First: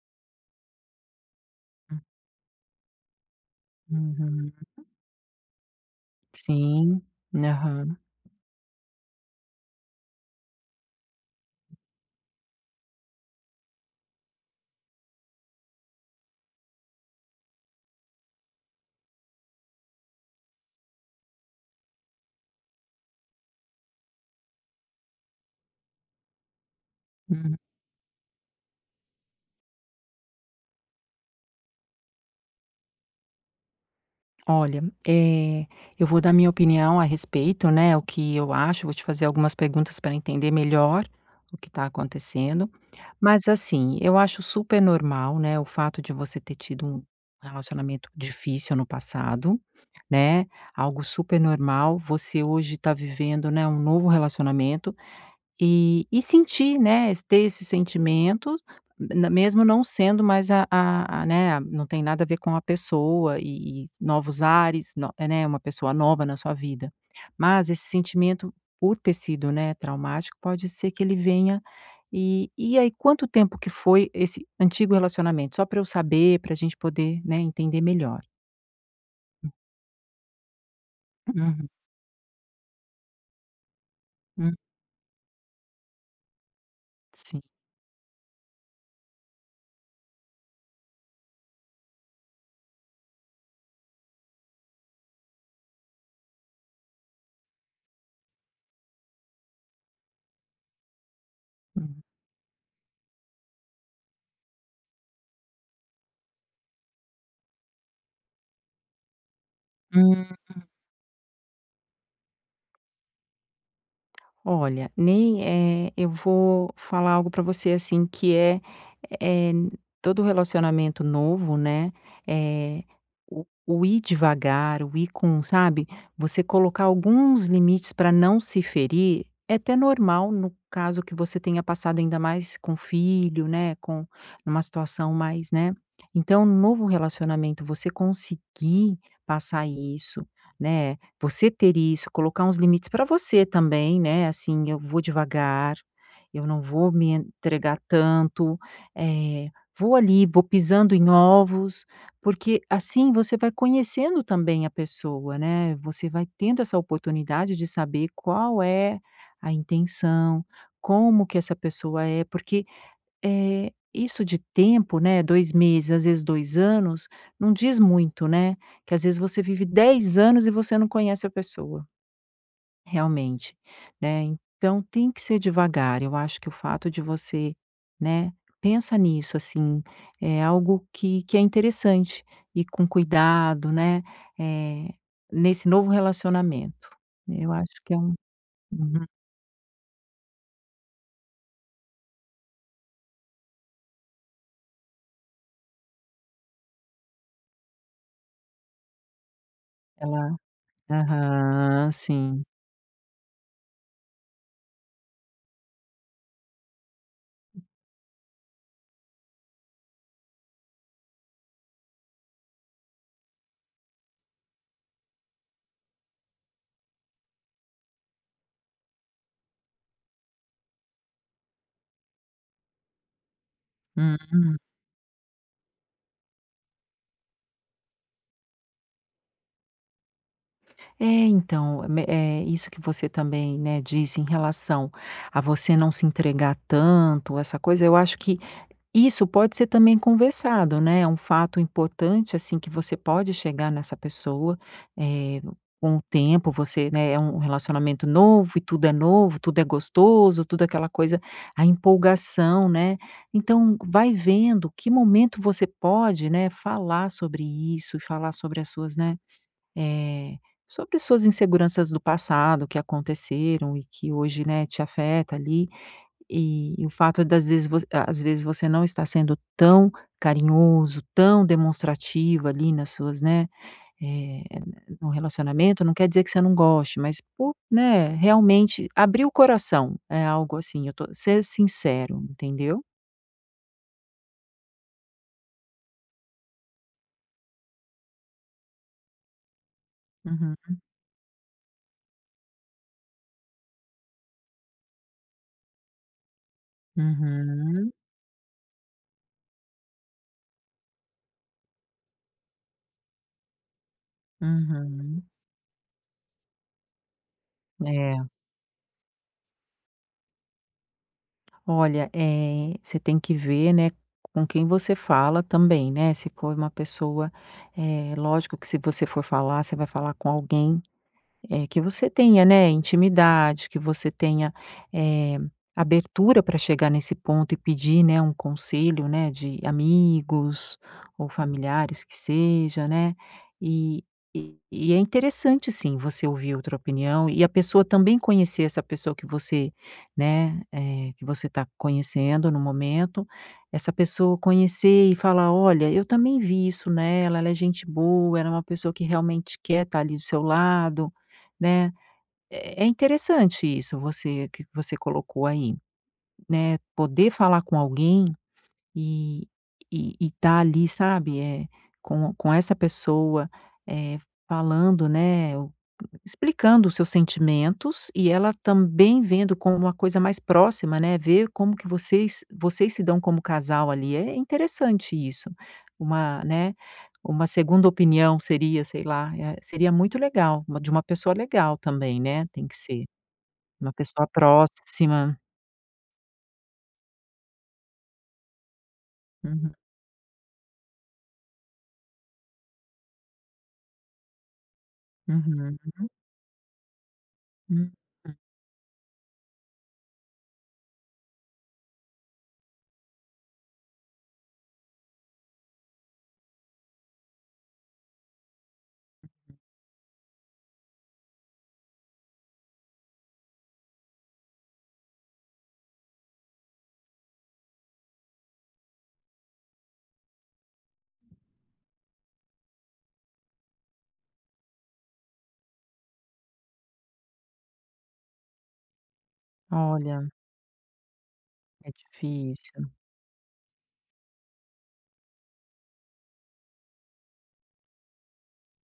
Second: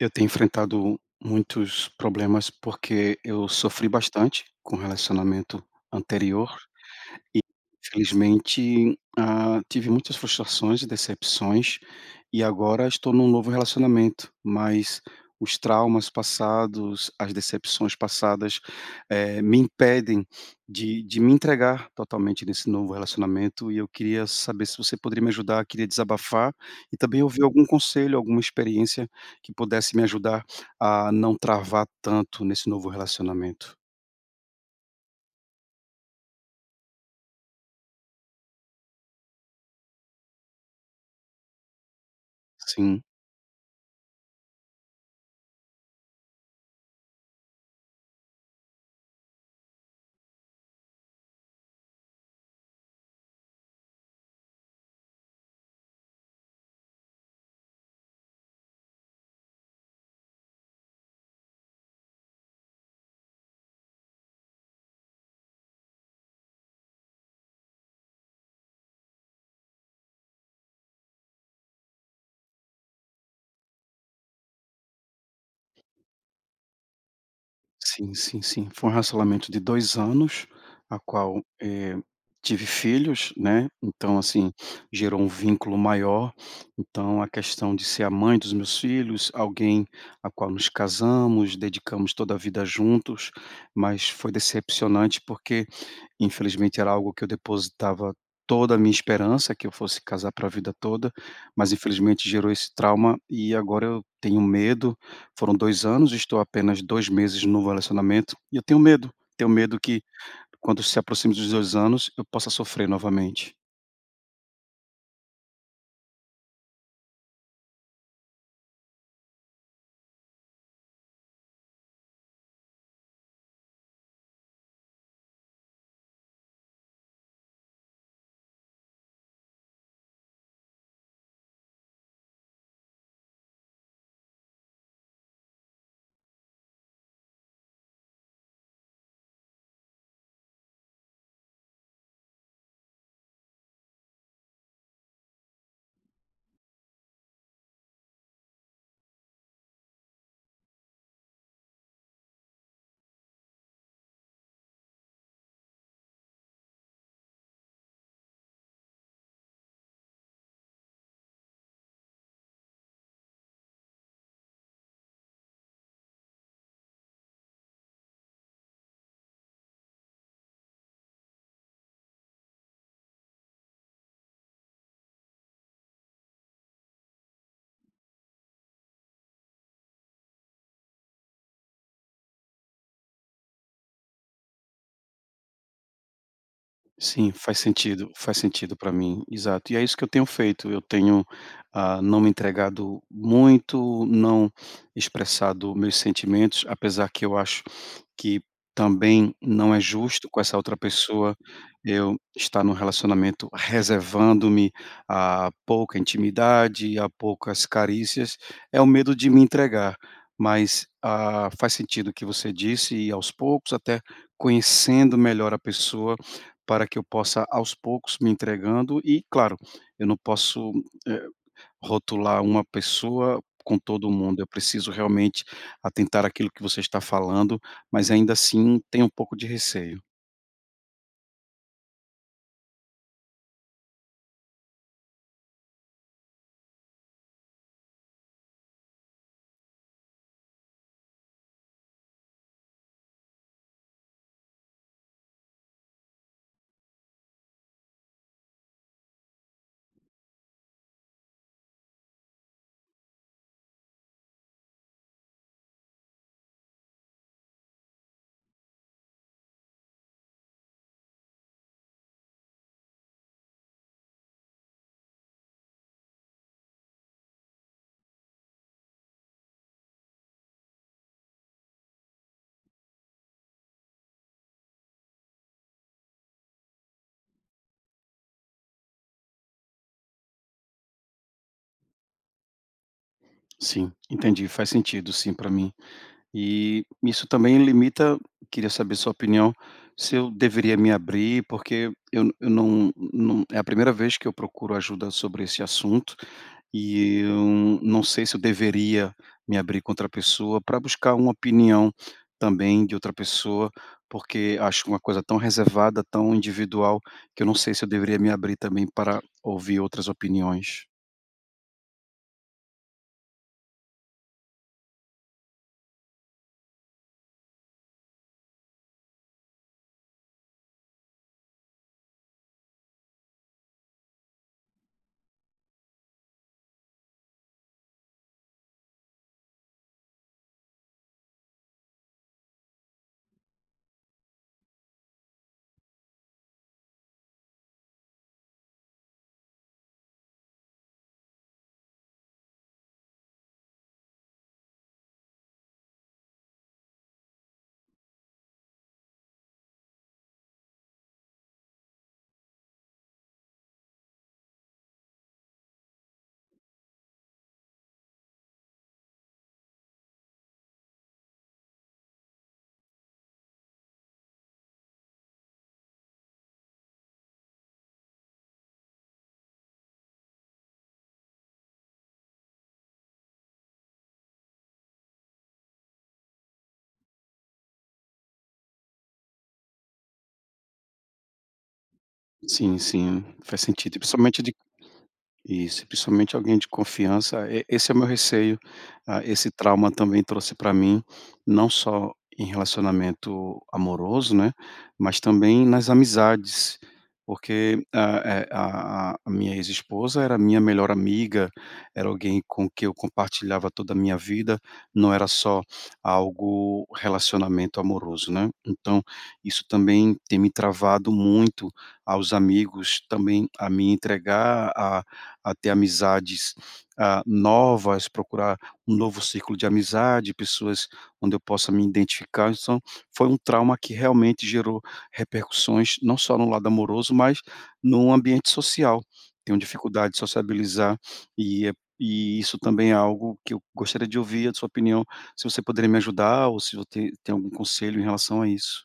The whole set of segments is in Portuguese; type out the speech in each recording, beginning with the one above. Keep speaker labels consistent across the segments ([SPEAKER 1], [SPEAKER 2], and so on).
[SPEAKER 1] Eu tenho enfrentado muitos problemas, porque eu sofri bastante
[SPEAKER 2] Uhum.
[SPEAKER 1] com o relacionamento anterior
[SPEAKER 2] Sim,
[SPEAKER 1] e,
[SPEAKER 2] aham.
[SPEAKER 1] infelizmente, ah, tive muitas frustrações e decepções e agora estou num novo relacionamento. Mas os traumas passados, as decepções passadas, eh, me impedem de de me entregar totalmente nesse novo relacionamento e eu queria saber se você poderia me ajudar, queria desabafar. E também ouvir
[SPEAKER 2] Hum.
[SPEAKER 1] algum conselho alguma experiência que pudesse me ajudar a não travar tanto nesse novo relacionamento.
[SPEAKER 2] Olha, eh, eu vou dar minha opinião a respeito, né, o que eu acho, vou te fazer algumas perguntas pra entender melhor o que tá acontecendo.
[SPEAKER 1] Sim.
[SPEAKER 2] Mas assim, eu acho supernormal, né, o fato de você ter tido um relacionamento difícil no passado, né, algo supernormal. Você hoje tá vivendo, né, um novo relacionamento e e sentir, né, ter esse sentimento, na mesmo não sendo mais a a a né, não tem nada a ver com a pessoa e e novos ares, no é né, uma pessoa nova na sua vida. Mas esse sentimento por ter sido, né, traumático pode ser que ele venha. E e aí, quanto tempo que foi esse antigo relacionamento? Só pra eu saber, pra gente poder, né, entender
[SPEAKER 1] Sim,
[SPEAKER 2] melhor.
[SPEAKER 1] sim, sim, foi um racionamento de 2 anos, a qual,
[SPEAKER 2] Uhum.
[SPEAKER 1] eh, tive filhos, né, então assim,
[SPEAKER 2] Hum.
[SPEAKER 1] gerou um vínculo maior. Então a
[SPEAKER 2] Sim.
[SPEAKER 1] questão de ser a mãe dos meus filhos, alguém a qual nos casamos, dedicamos toda a vida juntos, mas foi decepcionante, porque infelizmente era algo que eu depositava toda a minha esperança que eu fosse casar pra vida toda, mas
[SPEAKER 2] Uhum.
[SPEAKER 1] infelizmente gerou esse trauma e agora eu tenho medo. Foram 2 anos, estou apenas 2 meses novo relacionamento, e eu tenho medo, tenho medo que
[SPEAKER 2] Hum.
[SPEAKER 1] quando se aproxime dos 2 anos eu possa sofrer novamente.
[SPEAKER 2] Olha, nem, eh, eu vou falar algo pra você, assim, que é é, todo relacionamento novo, né, eh, o o ir devagar, o ir com sabe? Você colocar alguns limites pra não se ferir é até normal no caso que você tenha passado ainda mais com filho, né, com uma situação mais, né Então um novo relacionamento você conseguir passar isso, né, você ter isso, colocar uns limites pra você também, né, assim: "Eu vou devagar, eu não vou me entregar tanto, eh, vou ali vou pisando em ovos." Porque assim você vai conhecendo também a pessoa, né, você vai tendo essa oportunidade de saber qual é a intenção, como que essa pessoa é. Porque, eh, isso de tempo, né, 2 meses, às vezes 2 anos, não diz muito, né, que às vezes você vive 10 anos e você não conhece a pessoa. Realmente, né, então tem que ser devagar, eu acho que o fato de você né, pensa nisso assim, é algo que que é interessante ir com cuidado, né, eh, nesse novo relacionamento.
[SPEAKER 1] Sim,
[SPEAKER 2] Eu
[SPEAKER 1] faz
[SPEAKER 2] acho que é
[SPEAKER 1] sentido,
[SPEAKER 2] um
[SPEAKER 1] faz sentido pra
[SPEAKER 2] Uhum.
[SPEAKER 1] mim, exato. E é isso que eu tenho feito, eu tenho, hã, não me entregado muito, não expressado meus sentimentos, apesar que eu acho que também não é justo
[SPEAKER 2] Ela
[SPEAKER 1] com essa outra pessoa
[SPEAKER 2] Aham,
[SPEAKER 1] eu
[SPEAKER 2] sim.
[SPEAKER 1] estar num relacionamento reservando-me à pouca intimidade, à poucas carícias, é o medo de me entregar. Mas, ah, faz sentido o que você disse e aos poucos até conhecendo melhor a pessoa para que eu possa aos poucos me entregando e claro, eu não posso, eh, rotular uma pessoa com todo o mundo eu
[SPEAKER 2] Hum.
[SPEAKER 1] preciso realmente atentar aquilo que você está falando, mas ainda assim tem um pouco de receio.
[SPEAKER 2] É, então, me é isso que você também, né, disse em relação a você não se entregar tanto, essa coisa, eu acho que isso pode ser também conversado né, é um fato importante assim que você pode chegar nessa pessoa, eh, com o tempo, você né, é um relacionamento novo e tudo é novo, tudo é gostoso, tudo é aquela coisa, a empolgação, né. Então, vai vendo que momento você pode, né, falar sobre isso e falar sobre as suas, né, eh, sobre as suas inseguranças do passado que aconteceram e que hoje, né, te afeta ali. E, e o fato das vezes às vezes você não estar sendo tão carinhoso, tão demonstrativo ali nas suas né, eh, num relacionamento não quer dizer que você não goste, mas por né, realmente abrir o coração é algo assim eu tô ser sincero, entendeu?
[SPEAKER 1] Sim, entendi, faz sentido sim pra mim. E isso também limita queria saber sua opinião, se eu deveria
[SPEAKER 2] Uhum.
[SPEAKER 1] me abrir porque eu eu não não, é a primeira vez que eu procuro ajuda sobre esse assunto, e eu
[SPEAKER 2] Uhum.
[SPEAKER 1] não sei se eu deveria me abrir com outra pessoa pra buscar um opinião também de outra pessoa. Porque acho uma coisa
[SPEAKER 2] Uhum.
[SPEAKER 1] tão reservada, tão individual, que eu não sei se eu deveria
[SPEAKER 2] É.
[SPEAKER 1] me abrir também para ouvir outras opiniões.
[SPEAKER 2] Olha, eh, você tem que ver, né, com quem você fala também, né, se for uma pessoa, eh, lógico que se você for falar, você vai falar com alguém, eh, que você tenha, né, intimidade que você tenha, eh, abertura pra chegar nesse ponto e pedir, né, um conselho, né, de amigos ou familiares que seja, né. E e e é interessante sim você ouvir outra opinião e a pessoa também conhecer essa pessoa que você, né, eh, que você tá conhecendo no momento, essa pessoa conhecer e falar: “Olha eu também vi isso nela, ela é gente boa, ela é uma pessoa que realmente quer tá ali do seu lado”, né? É é é interessante isso você que você colocou aí, né, poder falar com alguém e e e tá ali, sabe? É com com essa pessoa, eh, falando, né, explicando os seus sentimentos e ela também vendo com uma coisa mais próxima, né, vê como que vocês vocês se dão como casal ali é interessante isso, uma né, uma segunda opinião, seria sei lá, eh, seria muito legal, uma de uma pessoa legal também, né, tem que
[SPEAKER 1] Sim,
[SPEAKER 2] ser,
[SPEAKER 1] sim faz
[SPEAKER 2] uma
[SPEAKER 1] sentido. E
[SPEAKER 2] pessoa
[SPEAKER 1] principalmente de
[SPEAKER 2] próxima.
[SPEAKER 1] Isso, principalmente alguém de confiança, e esse é o meu receio a esse
[SPEAKER 2] Uhum.
[SPEAKER 1] trauma também trouxe pra mim não só em relacionamento amoroso, né, mas também
[SPEAKER 2] Uhum.
[SPEAKER 1] nas amizades, porque
[SPEAKER 2] Uhum.
[SPEAKER 1] a e a a minha ex esposa era minha melhor amiga, era alguém com quem eu compartilhava toda a minha vida, não era só algo relacionamento amoroso, né. Então, isso também tem me travado muito aos amigos, também a me entregar a a a ter amizades a novas, procurar um novo ciclo de amizade, pessoas onde eu possa me identificar. Então, foi um trauma que realmente gerou repercussões não só no lado amoroso, mas num ambiente social, tenho dificuldade de
[SPEAKER 2] Olha.
[SPEAKER 1] sociabilizar e
[SPEAKER 2] É
[SPEAKER 1] e isso
[SPEAKER 2] difícil.
[SPEAKER 1] também é algo que eu gostaria de ouvir a sua opinião, se você poderia me ajudar ou se você te tem algum conselho em relação a isso.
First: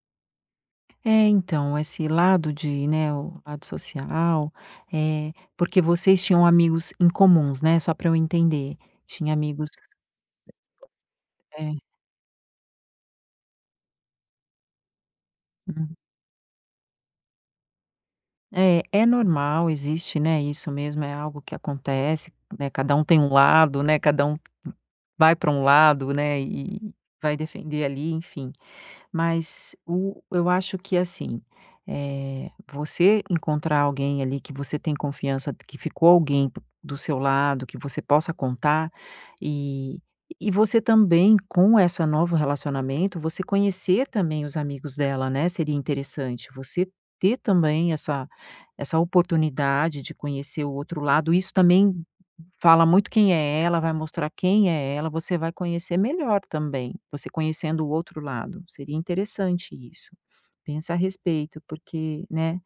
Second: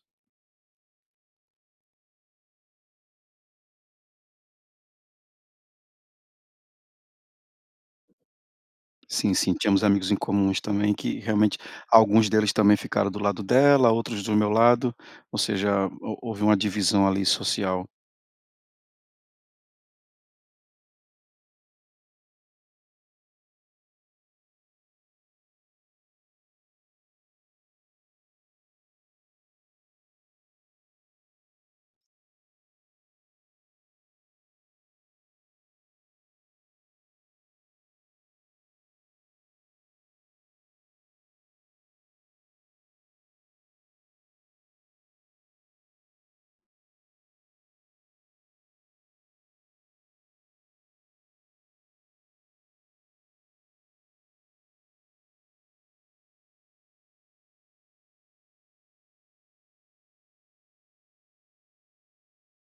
[SPEAKER 2] É, então, esse lado de né. O o lado social, eh porque vocês tinham amigos em comum, né? Só pra eu entender.
[SPEAKER 1] Sim,
[SPEAKER 2] Tinha
[SPEAKER 1] sim.
[SPEAKER 2] amigos?
[SPEAKER 1] Tínhamos amigos em comuns também que, realmente
[SPEAKER 2] É.
[SPEAKER 1] alguns deles também ficaram do lado dela, outros do meu lado. Ou seja,
[SPEAKER 2] Uhum.
[SPEAKER 1] hou houve uma divisão ali social.
[SPEAKER 2] Eh, é normal. Existe, né isso mesmo é algo que acontece, né. Cada um tem um lado, né. Cada um vai pra lado, né. E e e vai defender ali, enfim. Mas o eu acho que, assim, eh, você encontrar alguém ali, que você tem confiança, que ficou alguém do seu lado, que você possa contar e e você também com essa novo relacionamento, você conhecer também os amigos dela, né, seria interessante. Você ter também essa essa oportunidade de conhecer o outro lado. Isso também fala muito quem é ela. Vai mostrar quem é ela. Você vai conhecer melhor também. Você conhecendo o outro lado. Seria interessante isso. Pensa a respeito porque, né,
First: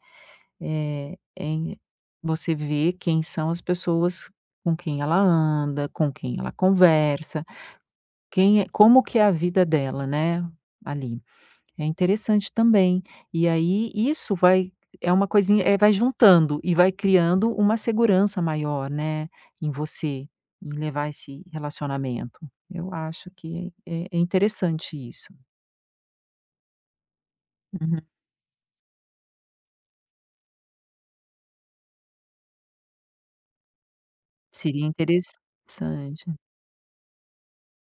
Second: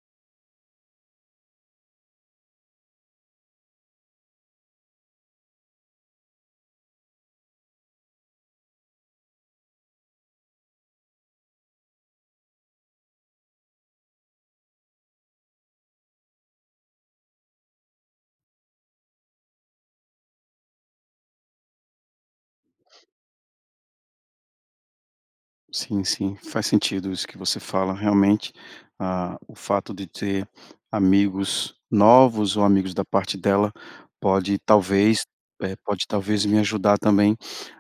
[SPEAKER 2] eh, em você vê quem são as pessoas com quem ela anda, com quem ela conversa, quem é como que é a vida dela, né, ali. É interessante também. E aí, isso vai é uma coisinha eh, vai juntando e vai criando uma segurança maior, né, em você, em levar esse relacionamento. Eu acho que é é interessante isso.
[SPEAKER 1] Sim, sim, faz sentido isso que você fala.
[SPEAKER 2] Uhum.
[SPEAKER 1] Realmente, ah, o fato de ter amigos novos ou amigos da parte dela pode
[SPEAKER 2] Seria
[SPEAKER 1] talvez é, pode
[SPEAKER 2] interessante.
[SPEAKER 1] talvez me ajudar também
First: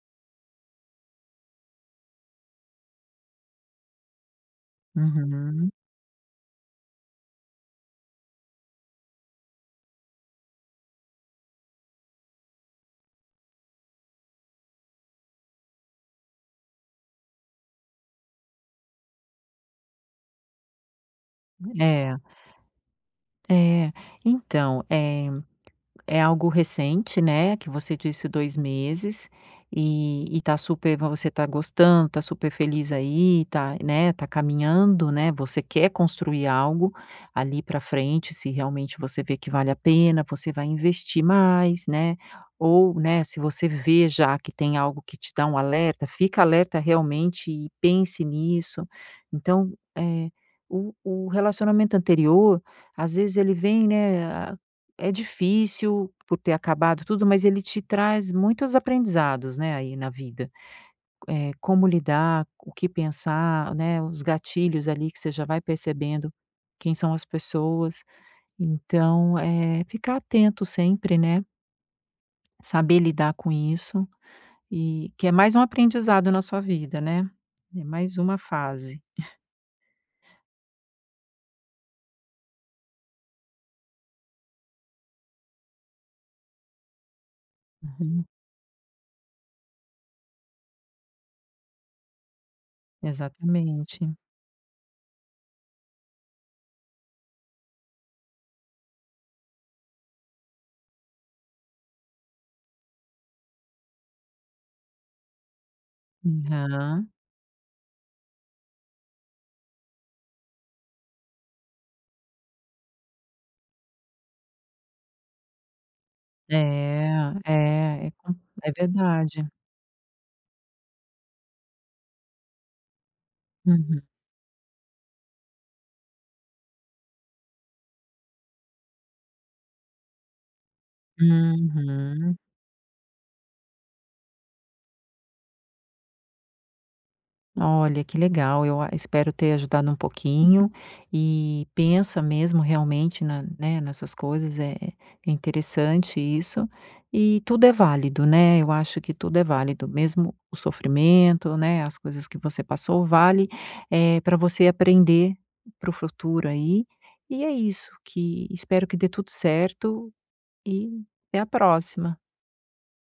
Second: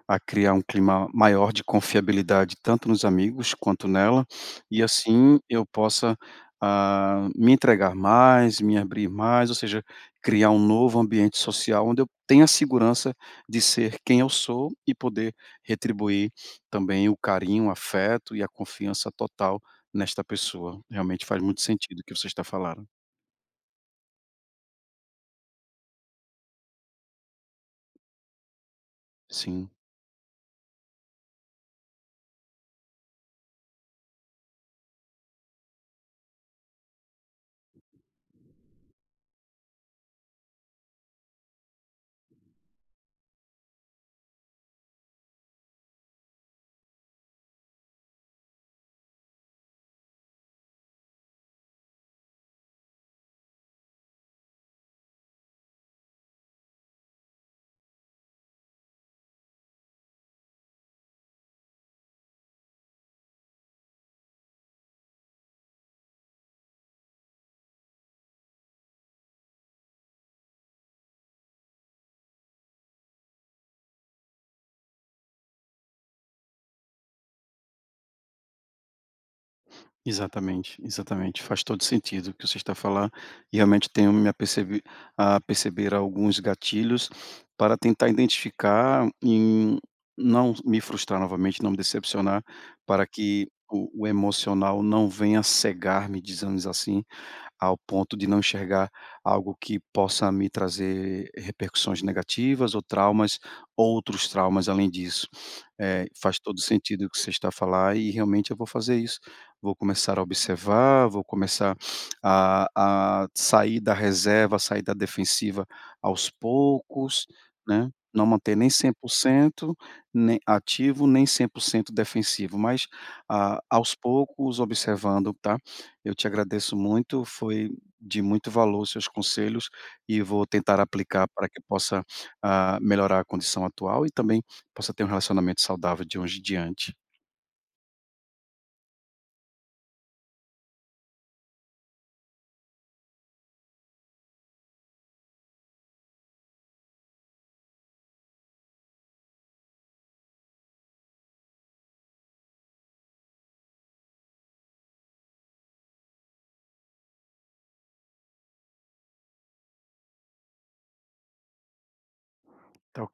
[SPEAKER 1] a criar um clima maior de confiabilidade tanto nos amigos quanto nela. E assim eu
[SPEAKER 2] Uhum.
[SPEAKER 1] possa, ah, me entregar mais, me abrir mais, ou seja, criar um novo ambiente social onde eu tenha segurança de ser quem eu sou e poder retribuir também o carinho, o afeto e a confiança total nesta pessoa. Realmente faz muito sentido o que
[SPEAKER 2] É.
[SPEAKER 1] você está falando.
[SPEAKER 2] É. Então, é é algo recente, né, que você disse 2 meses
[SPEAKER 1] Sim.
[SPEAKER 2] e e tá super vo você tá gostando, tá super feliz aí tá, né, tá caminhando, né, você quer construir algo ali pra frente se realmente você vê que vale a pena, você vai investir mais, né, ou, né, se você vê já que tem algo que te dá um alerta, fica alerta realmente e pense nisso. Então, eh, o o relacionamento anterior às vezes ele vem, né, é difícil por ter acabado tudo, mas ele te traz muitos aprendizados, né, aí na vida, eh, como lidar, o que pensar, né, os gatilhos ali que você já vai percebendo quem são as pessoas, então, eh, ficar atento sempre, né? Saber lidar com isso e que é mais um aprendizado na sua vida, né? É mais uma fase.
[SPEAKER 1] Exatamente, exatamente. Faz todo o sentido o que você está a falar. Realmente tenho me apercebi a perceber alguns gatilhos para tentar
[SPEAKER 2] Aham.
[SPEAKER 1] identificar e não me frustrar novamente, não me decepcionar para que o o
[SPEAKER 2] Exatamente.
[SPEAKER 1] emocional não venha cegar-me, dizemos assim, ao ponto de não enxergar algo que possa me trazer repercussões negativas ou traumas outros traumas além disso. Eh, faz todo o sentido o
[SPEAKER 2] Aham.
[SPEAKER 1] que você está a falar e realmente eu vou fazer isso. Vou começar a observar, vou começar a a sair da reserva, sair da defensiva aos
[SPEAKER 2] É,
[SPEAKER 1] poucos, né.
[SPEAKER 2] é, é
[SPEAKER 1] Não
[SPEAKER 2] comp
[SPEAKER 1] manter nem
[SPEAKER 2] é
[SPEAKER 1] cem por
[SPEAKER 2] verdade.
[SPEAKER 1] cento, nem ativo, nem 100% defensivo mas a aos
[SPEAKER 2] Uhum.
[SPEAKER 1] poucos observando, tá? Eu te agradeço muito, foi de muito valor os seus conselhos, e vou tentar aplicar pra que possa,
[SPEAKER 2] Uhum.
[SPEAKER 1] ah, melhorar a condição atual e também possa ter relacionamento saudável de hoje em diante.
[SPEAKER 2] Olha, que legal, eu a espero ter ajudado um pouquinho e pensa mesmo realmente na né, nessas coisas, é é interessante isso. E tudo é válido, né? Eu acho que tudo é válido, mesmo o sofrimento, né, as coisas que você passou vale, eh, pra você aprender para o futuro aí e é isso que espero que dê tudo certo e até a próxima.
[SPEAKER 1] Tch